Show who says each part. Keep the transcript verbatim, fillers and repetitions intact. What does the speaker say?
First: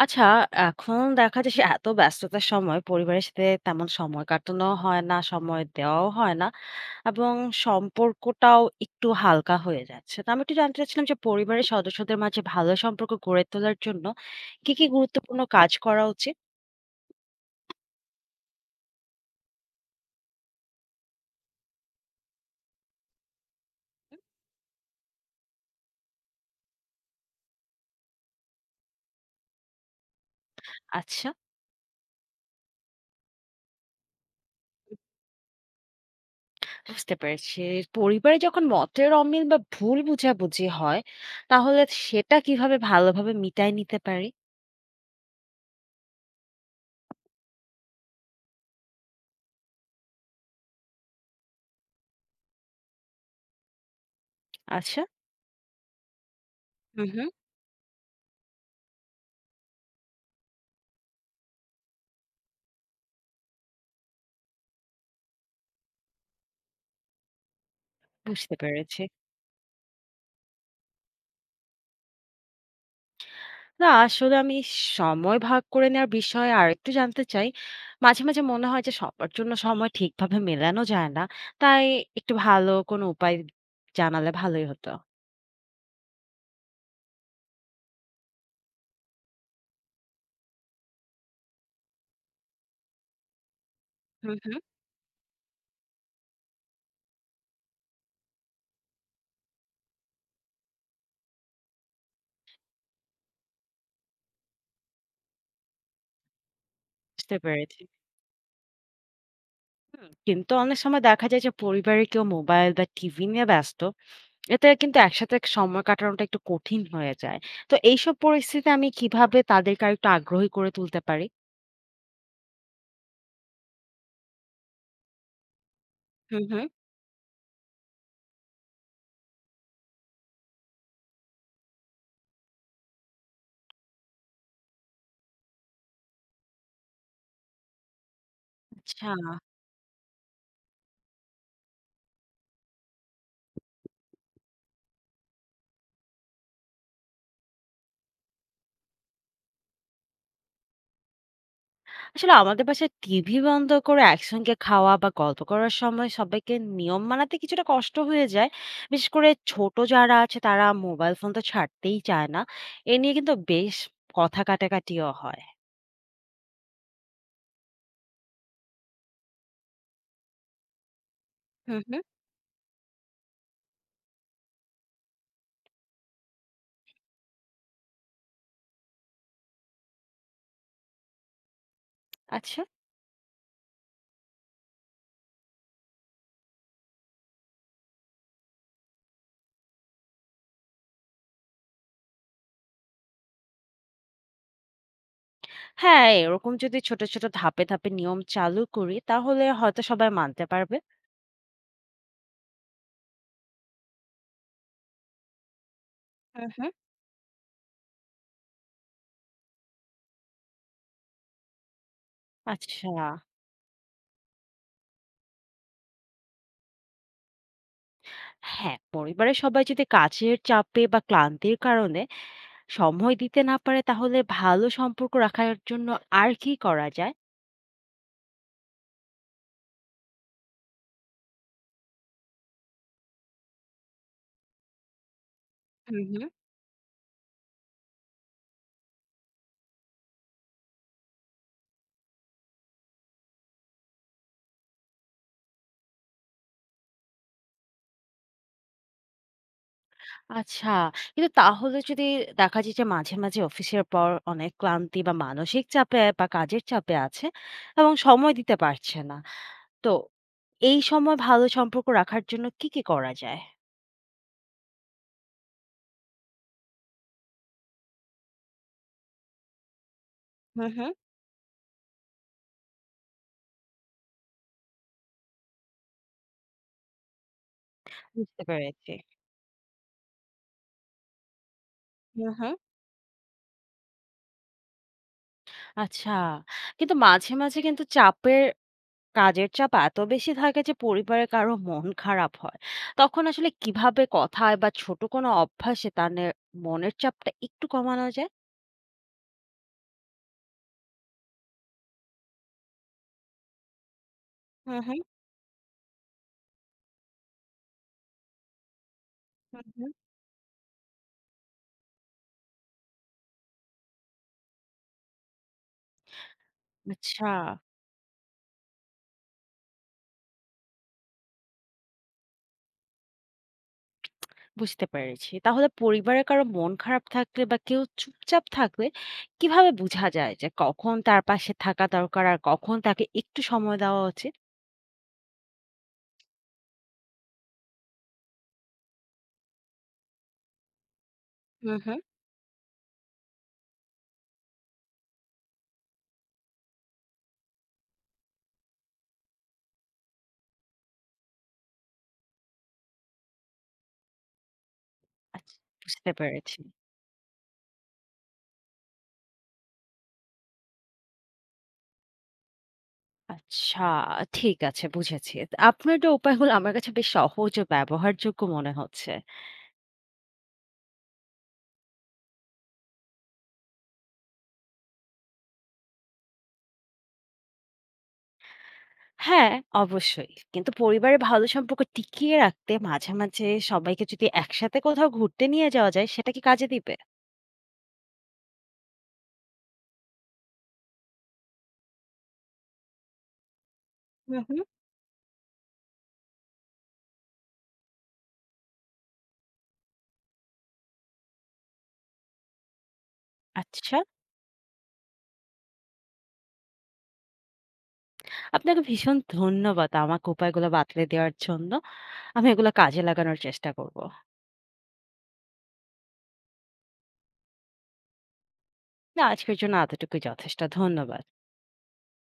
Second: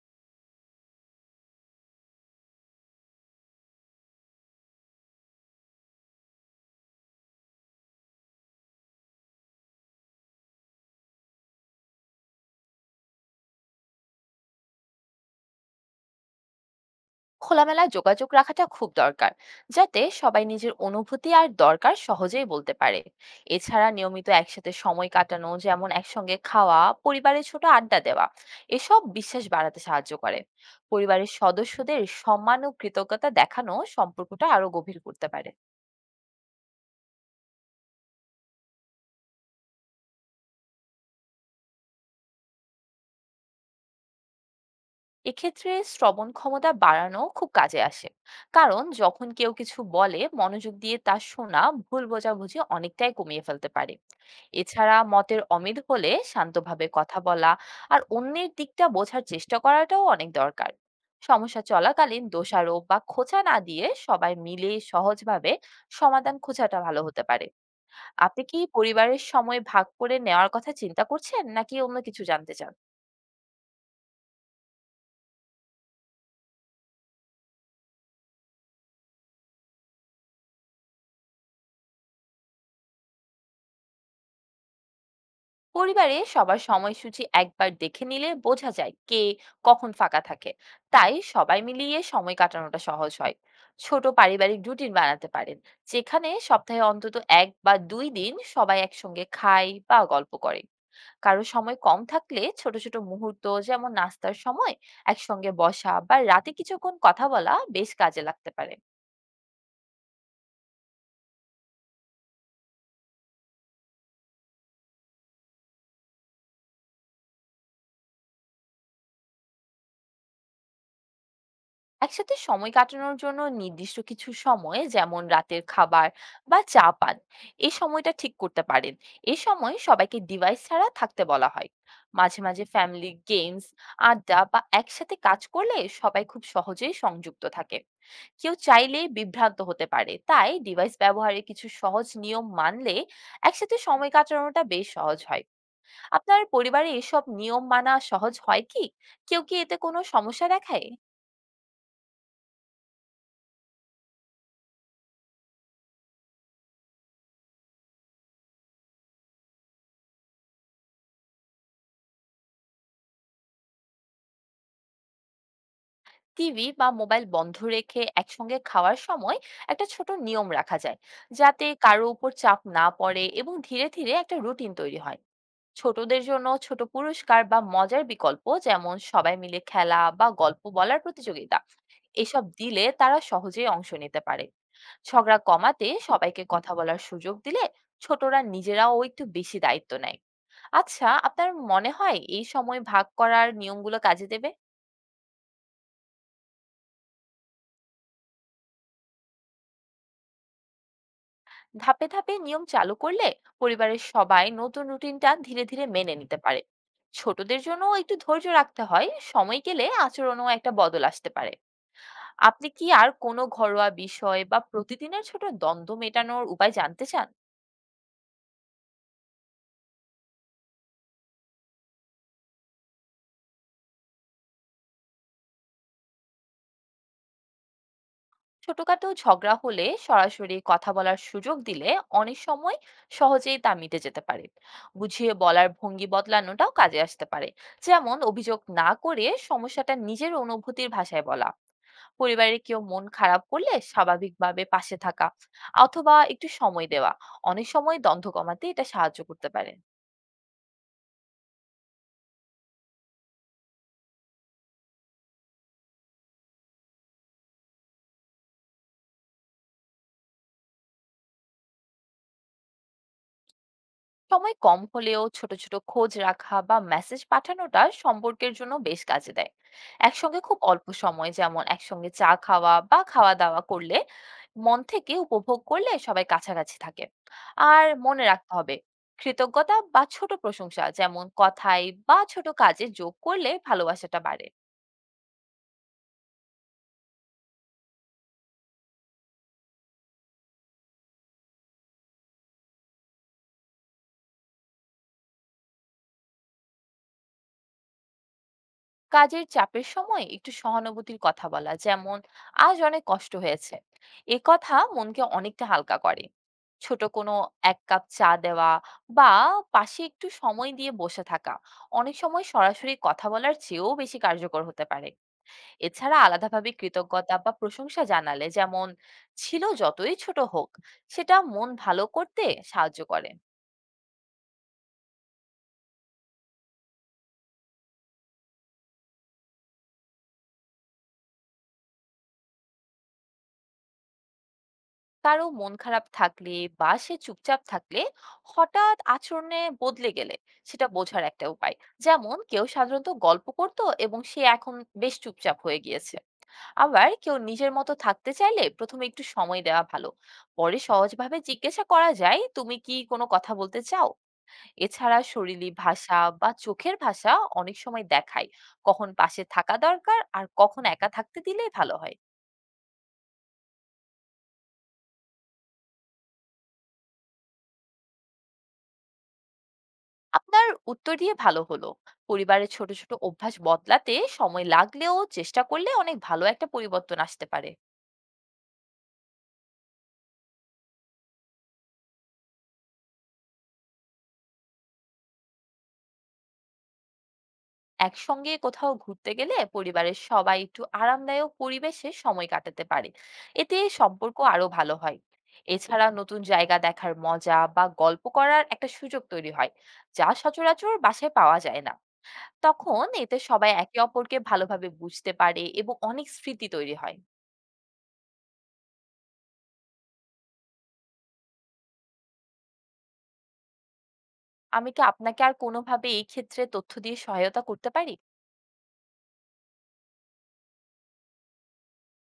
Speaker 1: আচ্ছা, এখন দেখা যায় সে এত ব্যস্ততার সময় পরিবারের সাথে তেমন সময় কাটানো হয় না, সময় দেওয়াও হয় না এবং সম্পর্কটাও একটু হালকা হয়ে যাচ্ছে। তো আমি একটু জানতে চাচ্ছিলাম যে পরিবারের সদস্যদের মাঝে ভালো সম্পর্ক গড়ে তোলার জন্য কি, কি গুরুত্বপূর্ণ কাজ করা উচিত?
Speaker 2: খোলামেলা যোগাযোগ রাখাটা খুব দরকার, যাতে সবাই নিজের অনুভূতি আর দরকার সহজেই বলতে পারে। এছাড়া নিয়মিত একসাথে সময় কাটানো, যেমন একসঙ্গে খাওয়া, পরিবারের ছোট আড্ডা দেওয়া, এসব বিশ্বাস বাড়াতে সাহায্য করে।
Speaker 1: আচ্ছা,
Speaker 2: পরিবারের সদস্যদের সম্মান ও কৃতজ্ঞতা দেখানো সম্পর্কটা আরো গভীর করতে পারে।
Speaker 1: বুঝতে পেরেছি। পরিবারে যখন মতের অমিল বা ভুল বোঝাবুঝি হয়, তাহলে সেটা কিভাবে ভালোভাবে মিটায় নিতে পারি?
Speaker 2: এক্ষেত্রে শ্রবণ ক্ষমতা বাড়ানো খুব কাজে আসে, কারণ যখন কেউ কিছু বলে মনোযোগ দিয়ে তা শোনা ভুল বোঝাবুঝি অনেকটাই কমিয়ে ফেলতে পারে। এছাড়া
Speaker 1: আচ্ছা,
Speaker 2: মতের অমিল হলে শান্তভাবে
Speaker 1: হুম,
Speaker 2: কথা
Speaker 1: হুম,
Speaker 2: বলা আর অন্যের দিকটা বোঝার চেষ্টা করাটাও অনেক দরকার। সমস্যা চলাকালীন দোষারোপ বা খোঁচা না দিয়ে সবাই মিলে সহজভাবে সমাধান খোঁজাটা ভালো হতে পারে। আপনি
Speaker 1: বুঝতে
Speaker 2: কি
Speaker 1: পেরেছি।
Speaker 2: পরিবারের সময় ভাগ করে নেওয়ার কথা চিন্তা করছেন, নাকি অন্য কিছু জানতে চান?
Speaker 1: না, আসলে আমি সময় ভাগ করে নেওয়ার বিষয়ে আরেকটু জানতে চাই। মাঝে, মাঝে মনে হয় যে সবার জন্য সময় ঠিকভাবে মেলানো যায় না। তাই একটু ভালো কোনো উপায় জানালে ভালোই হতো।
Speaker 2: পরিবারে সবার সময়সূচি একবার দেখে নিলে বোঝা যায় কে কখন ফাঁকা থাকে, তাই সবাই মিলিয়ে সময় কাটানোটা সহজ হয়। ছোট
Speaker 1: হুম, হুম।
Speaker 2: পারিবারিক রুটিন বানাতে পারেন, যেখানে সপ্তাহে অন্তত এক বা দুই দিন সবাই একসঙ্গে খায় বা গল্প করে। কারো সময় কম থাকলে ছোট ছোট মুহূর্ত, যেমন নাস্তার সময় একসঙ্গে বসা বা রাতে কিছুক্ষণ কথা
Speaker 1: বুঝতে
Speaker 2: বলা,
Speaker 1: পেরেছি।
Speaker 2: বেশ কাজে লাগতে পারে।
Speaker 1: হুম, কিন্তু অনেক সময় দেখা যায় যে পরিবারে কেউ মোবাইল বা টিভি নিয়ে ব্যস্ত। এতে কিন্তু একসাথে সময় কাটানোটা একটু কঠিন হয়ে যায়। তো এইসব পরিস্থিতিতে আমি কিভাবে তাদেরকে আরেকটু আগ্রহী করে তুলতে পারি?
Speaker 2: একসাথে সময় কাটানোর জন্য নির্দিষ্ট কিছু সময়, যেমন রাতের খাবার
Speaker 1: হুম,
Speaker 2: বা
Speaker 1: হুম।
Speaker 2: চা পান, এই সময়টা ঠিক করতে পারেন। এই সময় সবাইকে ডিভাইস ছাড়া থাকতে বলা হয়। মাঝে মাঝে ফ্যামিলি গেমস, আড্ডা বা একসাথে কাজ করলে সবাই খুব সহজেই সংযুক্ত থাকে। কেউ চাইলে
Speaker 1: আচ্ছা।
Speaker 2: বিভ্রান্ত হতে পারে, তাই ডিভাইস ব্যবহারে কিছু সহজ নিয়ম মানলে একসাথে সময় কাটানোটা বেশ সহজ হয়। আপনার পরিবারে এসব নিয়ম মানা সহজ হয় কি? কেউ কি এতে কোনো সমস্যা দেখায়?
Speaker 1: আসলে আমাদের বাসায় টিভি বন্ধ করে একসঙ্গে খাওয়া বা গল্প করার সময় সবাইকে নিয়ম মানাতে কিছুটা কষ্ট হয়ে যায়। বিশেষ করে ছোট যারা আছে তারা মোবাইল ফোন তো ছাড়তেই চায় না। এ নিয়ে কিন্তু বেশ কথা কাটাকাটিও হয়।
Speaker 2: টিভি বা মোবাইল বন্ধ রেখে একসঙ্গে খাওয়ার সময় একটা ছোট নিয়ম রাখা যায়, যাতে
Speaker 1: হুম, হুম।
Speaker 2: কারো উপর চাপ না পড়ে এবং ধীরে ধীরে একটা রুটিন তৈরি হয়। ছোটদের জন্য ছোট পুরস্কার বা মজার বিকল্প, যেমন সবাই মিলে খেলা বা গল্প বলার প্রতিযোগিতা, এসব
Speaker 1: আচ্ছা।
Speaker 2: দিলে তারা সহজেই অংশ নিতে পারে। ঝগড়া কমাতে সবাইকে কথা বলার সুযোগ দিলে ছোটরা নিজেরাও একটু বেশি দায়িত্ব নেয়। আচ্ছা, আপনার মনে হয় এই সময় ভাগ করার নিয়মগুলো কাজে দেবে?
Speaker 1: হ্যাঁ, এরকম যদি ছোট ছোট ধাপে ধাপে নিয়ম চালু করি তাহলে হয়তো সবাই মানতে পারবে।
Speaker 2: ধাপে ধাপে নিয়ম চালু করলে পরিবারের সবাই নতুন রুটিনটা ধীরে ধীরে মেনে নিতে
Speaker 1: হুম,
Speaker 2: পারে।
Speaker 1: হুম।
Speaker 2: ছোটদের জন্য একটু ধৈর্য রাখতে হয়, সময় গেলে আচরণও একটা বদল আসতে পারে। আপনি কি
Speaker 1: আচ্ছা।
Speaker 2: আর কোনো ঘরোয়া বিষয় বা প্রতিদিনের ছোট দ্বন্দ্ব মেটানোর উপায় জানতে চান?
Speaker 1: হ্যাঁ, পরিবারের সবাই যদি কাজের চাপে বা ক্লান্তির কারণে সময় দিতে না পারে তাহলে ভালো সম্পর্ক রাখার জন্য আর কি করা যায়?
Speaker 2: ছোটখাটো ঝগড়া হলে সরাসরি কথা বলার সুযোগ দিলে অনেক সময় সহজেই তা মিটে যেতে পারে। বুঝিয়ে বলার
Speaker 1: হুম,
Speaker 2: ভঙ্গি
Speaker 1: হুম।
Speaker 2: বদলানোটাও কাজে আসতে পারে, যেমন অভিযোগ না করে সমস্যাটা নিজের অনুভূতির ভাষায় বলা। পরিবারের কেউ মন খারাপ করলে স্বাভাবিকভাবে পাশে থাকা অথবা একটু সময় দেওয়া অনেক সময় দ্বন্দ্ব কমাতে এটা সাহায্য করতে পারে।
Speaker 1: আচ্ছা। কিন্তু তাহলে যদি দেখা যায় যে মাঝে, মাঝে অফিসের পর অনেক ক্লান্তি বা মানসিক চাপে বা কাজের চাপে আছে এবং সময় দিতে পারছে না। তো এই সময় ভালো সম্পর্ক রাখার জন্য কি, কি করা যায়?
Speaker 2: সময় কম হলেও ছোট ছোট খোঁজ রাখা বা মেসেজ পাঠানোটা সম্পর্কের জন্য বেশ কাজে দেয়। একসঙ্গে খুব
Speaker 1: হুম,
Speaker 2: অল্প
Speaker 1: হুম।
Speaker 2: সময়, যেমন একসঙ্গে চা খাওয়া বা খাওয়া দাওয়া করলে মন থেকে উপভোগ করলে সবাই কাছাকাছি থাকে। আর মনে
Speaker 1: বুঝতে
Speaker 2: রাখতে হবে,
Speaker 1: পেরেছি।
Speaker 2: কৃতজ্ঞতা বা ছোট প্রশংসা, যেমন কথায় বা
Speaker 1: হুম,
Speaker 2: ছোট
Speaker 1: হুম।
Speaker 2: কাজে যোগ করলে ভালোবাসাটা বাড়ে।
Speaker 1: আচ্ছা। কিন্তু মাঝে, মাঝে কিন্তু চাপের কাজের চাপ এত বেশি থাকে যে পরিবারে কারো মন খারাপ হয়, তখন আসলে কিভাবে কথায় বা ছোট কোনো অভ্যাসে তার নে- মনের চাপটা একটু কমানো যায়?
Speaker 2: কাজের চাপের সময় একটু সহানুভূতির কথা বলা, যেমন আজ অনেক কষ্ট হয়েছে, এ কথা
Speaker 1: হুম, হুম।
Speaker 2: মনকে অনেকটা হালকা করে। ছোট কোনো এক কাপ চা দেওয়া বা
Speaker 1: হুম, হুম।
Speaker 2: পাশে একটু সময় দিয়ে বসে থাকা অনেক সময় সরাসরি কথা বলার চেয়েও বেশি কার্যকর হতে পারে। এছাড়া আলাদাভাবে
Speaker 1: আচ্ছা,
Speaker 2: কৃতজ্ঞতা বা প্রশংসা জানালে, যেমন ছিল যতই ছোট হোক, সেটা মন ভালো করতে সাহায্য করে।
Speaker 1: বুঝতে পেরেছি। তাহলে পরিবারে কারো মন খারাপ থাকলে বা কেউ চুপচাপ থাকলে কিভাবে বোঝা যায় যে কখন তার পাশে থাকা দরকার আর কখন তাকে একটু সময় দেওয়া উচিত?
Speaker 2: কারো মন খারাপ থাকলে বা সে চুপচাপ থাকলে হঠাৎ আচরণে বদলে গেলে সেটা বোঝার একটা উপায়।
Speaker 1: হুম, হুম।
Speaker 2: যেমন কেউ সাধারণত গল্প করত এবং সে এখন বেশ চুপচাপ হয়ে গিয়েছে। আবার কেউ নিজের মতো থাকতে চাইলে প্রথমে একটু সময় দেওয়া ভালো, পরে সহজভাবে জিজ্ঞাসা করা যায়, তুমি কি কোনো কথা বলতে চাও? এছাড়া
Speaker 1: আচ্ছা,
Speaker 2: শরীরী
Speaker 1: বুঝতে
Speaker 2: ভাষা বা
Speaker 1: পেরেছি।
Speaker 2: চোখের ভাষা অনেক সময় দেখায় কখন পাশে থাকা দরকার আর কখন একা থাকতে দিলে ভালো হয়।
Speaker 1: আচ্ছা, ঠিক আছে, বুঝেছি। আপনার যে উপায়গুলো আমার কাছে বেশ সহজ ও ব্যবহারযোগ্য মনে হচ্ছে।
Speaker 2: আপনার উত্তর দিয়ে ভালো হলো। পরিবারের ছোট, ছোট অভ্যাস বদলাতে সময় লাগলেও চেষ্টা করলে অনেক ভালো একটা পরিবর্তন আসতে পারে।
Speaker 1: হ্যাঁ, অবশ্যই। কিন্তু পরিবারের ভালো সম্পর্ক টিকিয়ে রাখতে মাঝে, মাঝে সবাইকে যদি একসাথে কোথাও ঘুরতে নিয়ে যাওয়া যায় সেটা কি কাজে দিবে?
Speaker 2: একসঙ্গে কোথাও ঘুরতে গেলে পরিবারের সবাই একটু আরামদায়ক পরিবেশে সময় কাটাতে পারে। এতে
Speaker 1: হু,
Speaker 2: সম্পর্ক
Speaker 1: হু।
Speaker 2: আরো ভালো হয়। এছাড়া নতুন জায়গা দেখার মজা বা গল্প করার একটা সুযোগ তৈরি হয়, যা সচরাচর বাসায় পাওয়া যায় না। তখন এতে সবাই
Speaker 1: আচ্ছা,
Speaker 2: একে অপরকে ভালোভাবে বুঝতে পারে এবং অনেক স্মৃতি তৈরি হয়।
Speaker 1: আপনাকে ভীষণ ধন্যবাদ আমাকে উপায়গুলো বাতলে দেওয়ার জন্য। আমি এগুলো কাজে লাগানোর চেষ্টা করব।
Speaker 2: আমি কি আপনাকে আর কোনোভাবে এই ক্ষেত্রে তথ্য দিয়ে সহায়তা করতে পারি?
Speaker 1: না, আজকের জন্য এতটুকুই যথেষ্ট। ধন্যবাদ।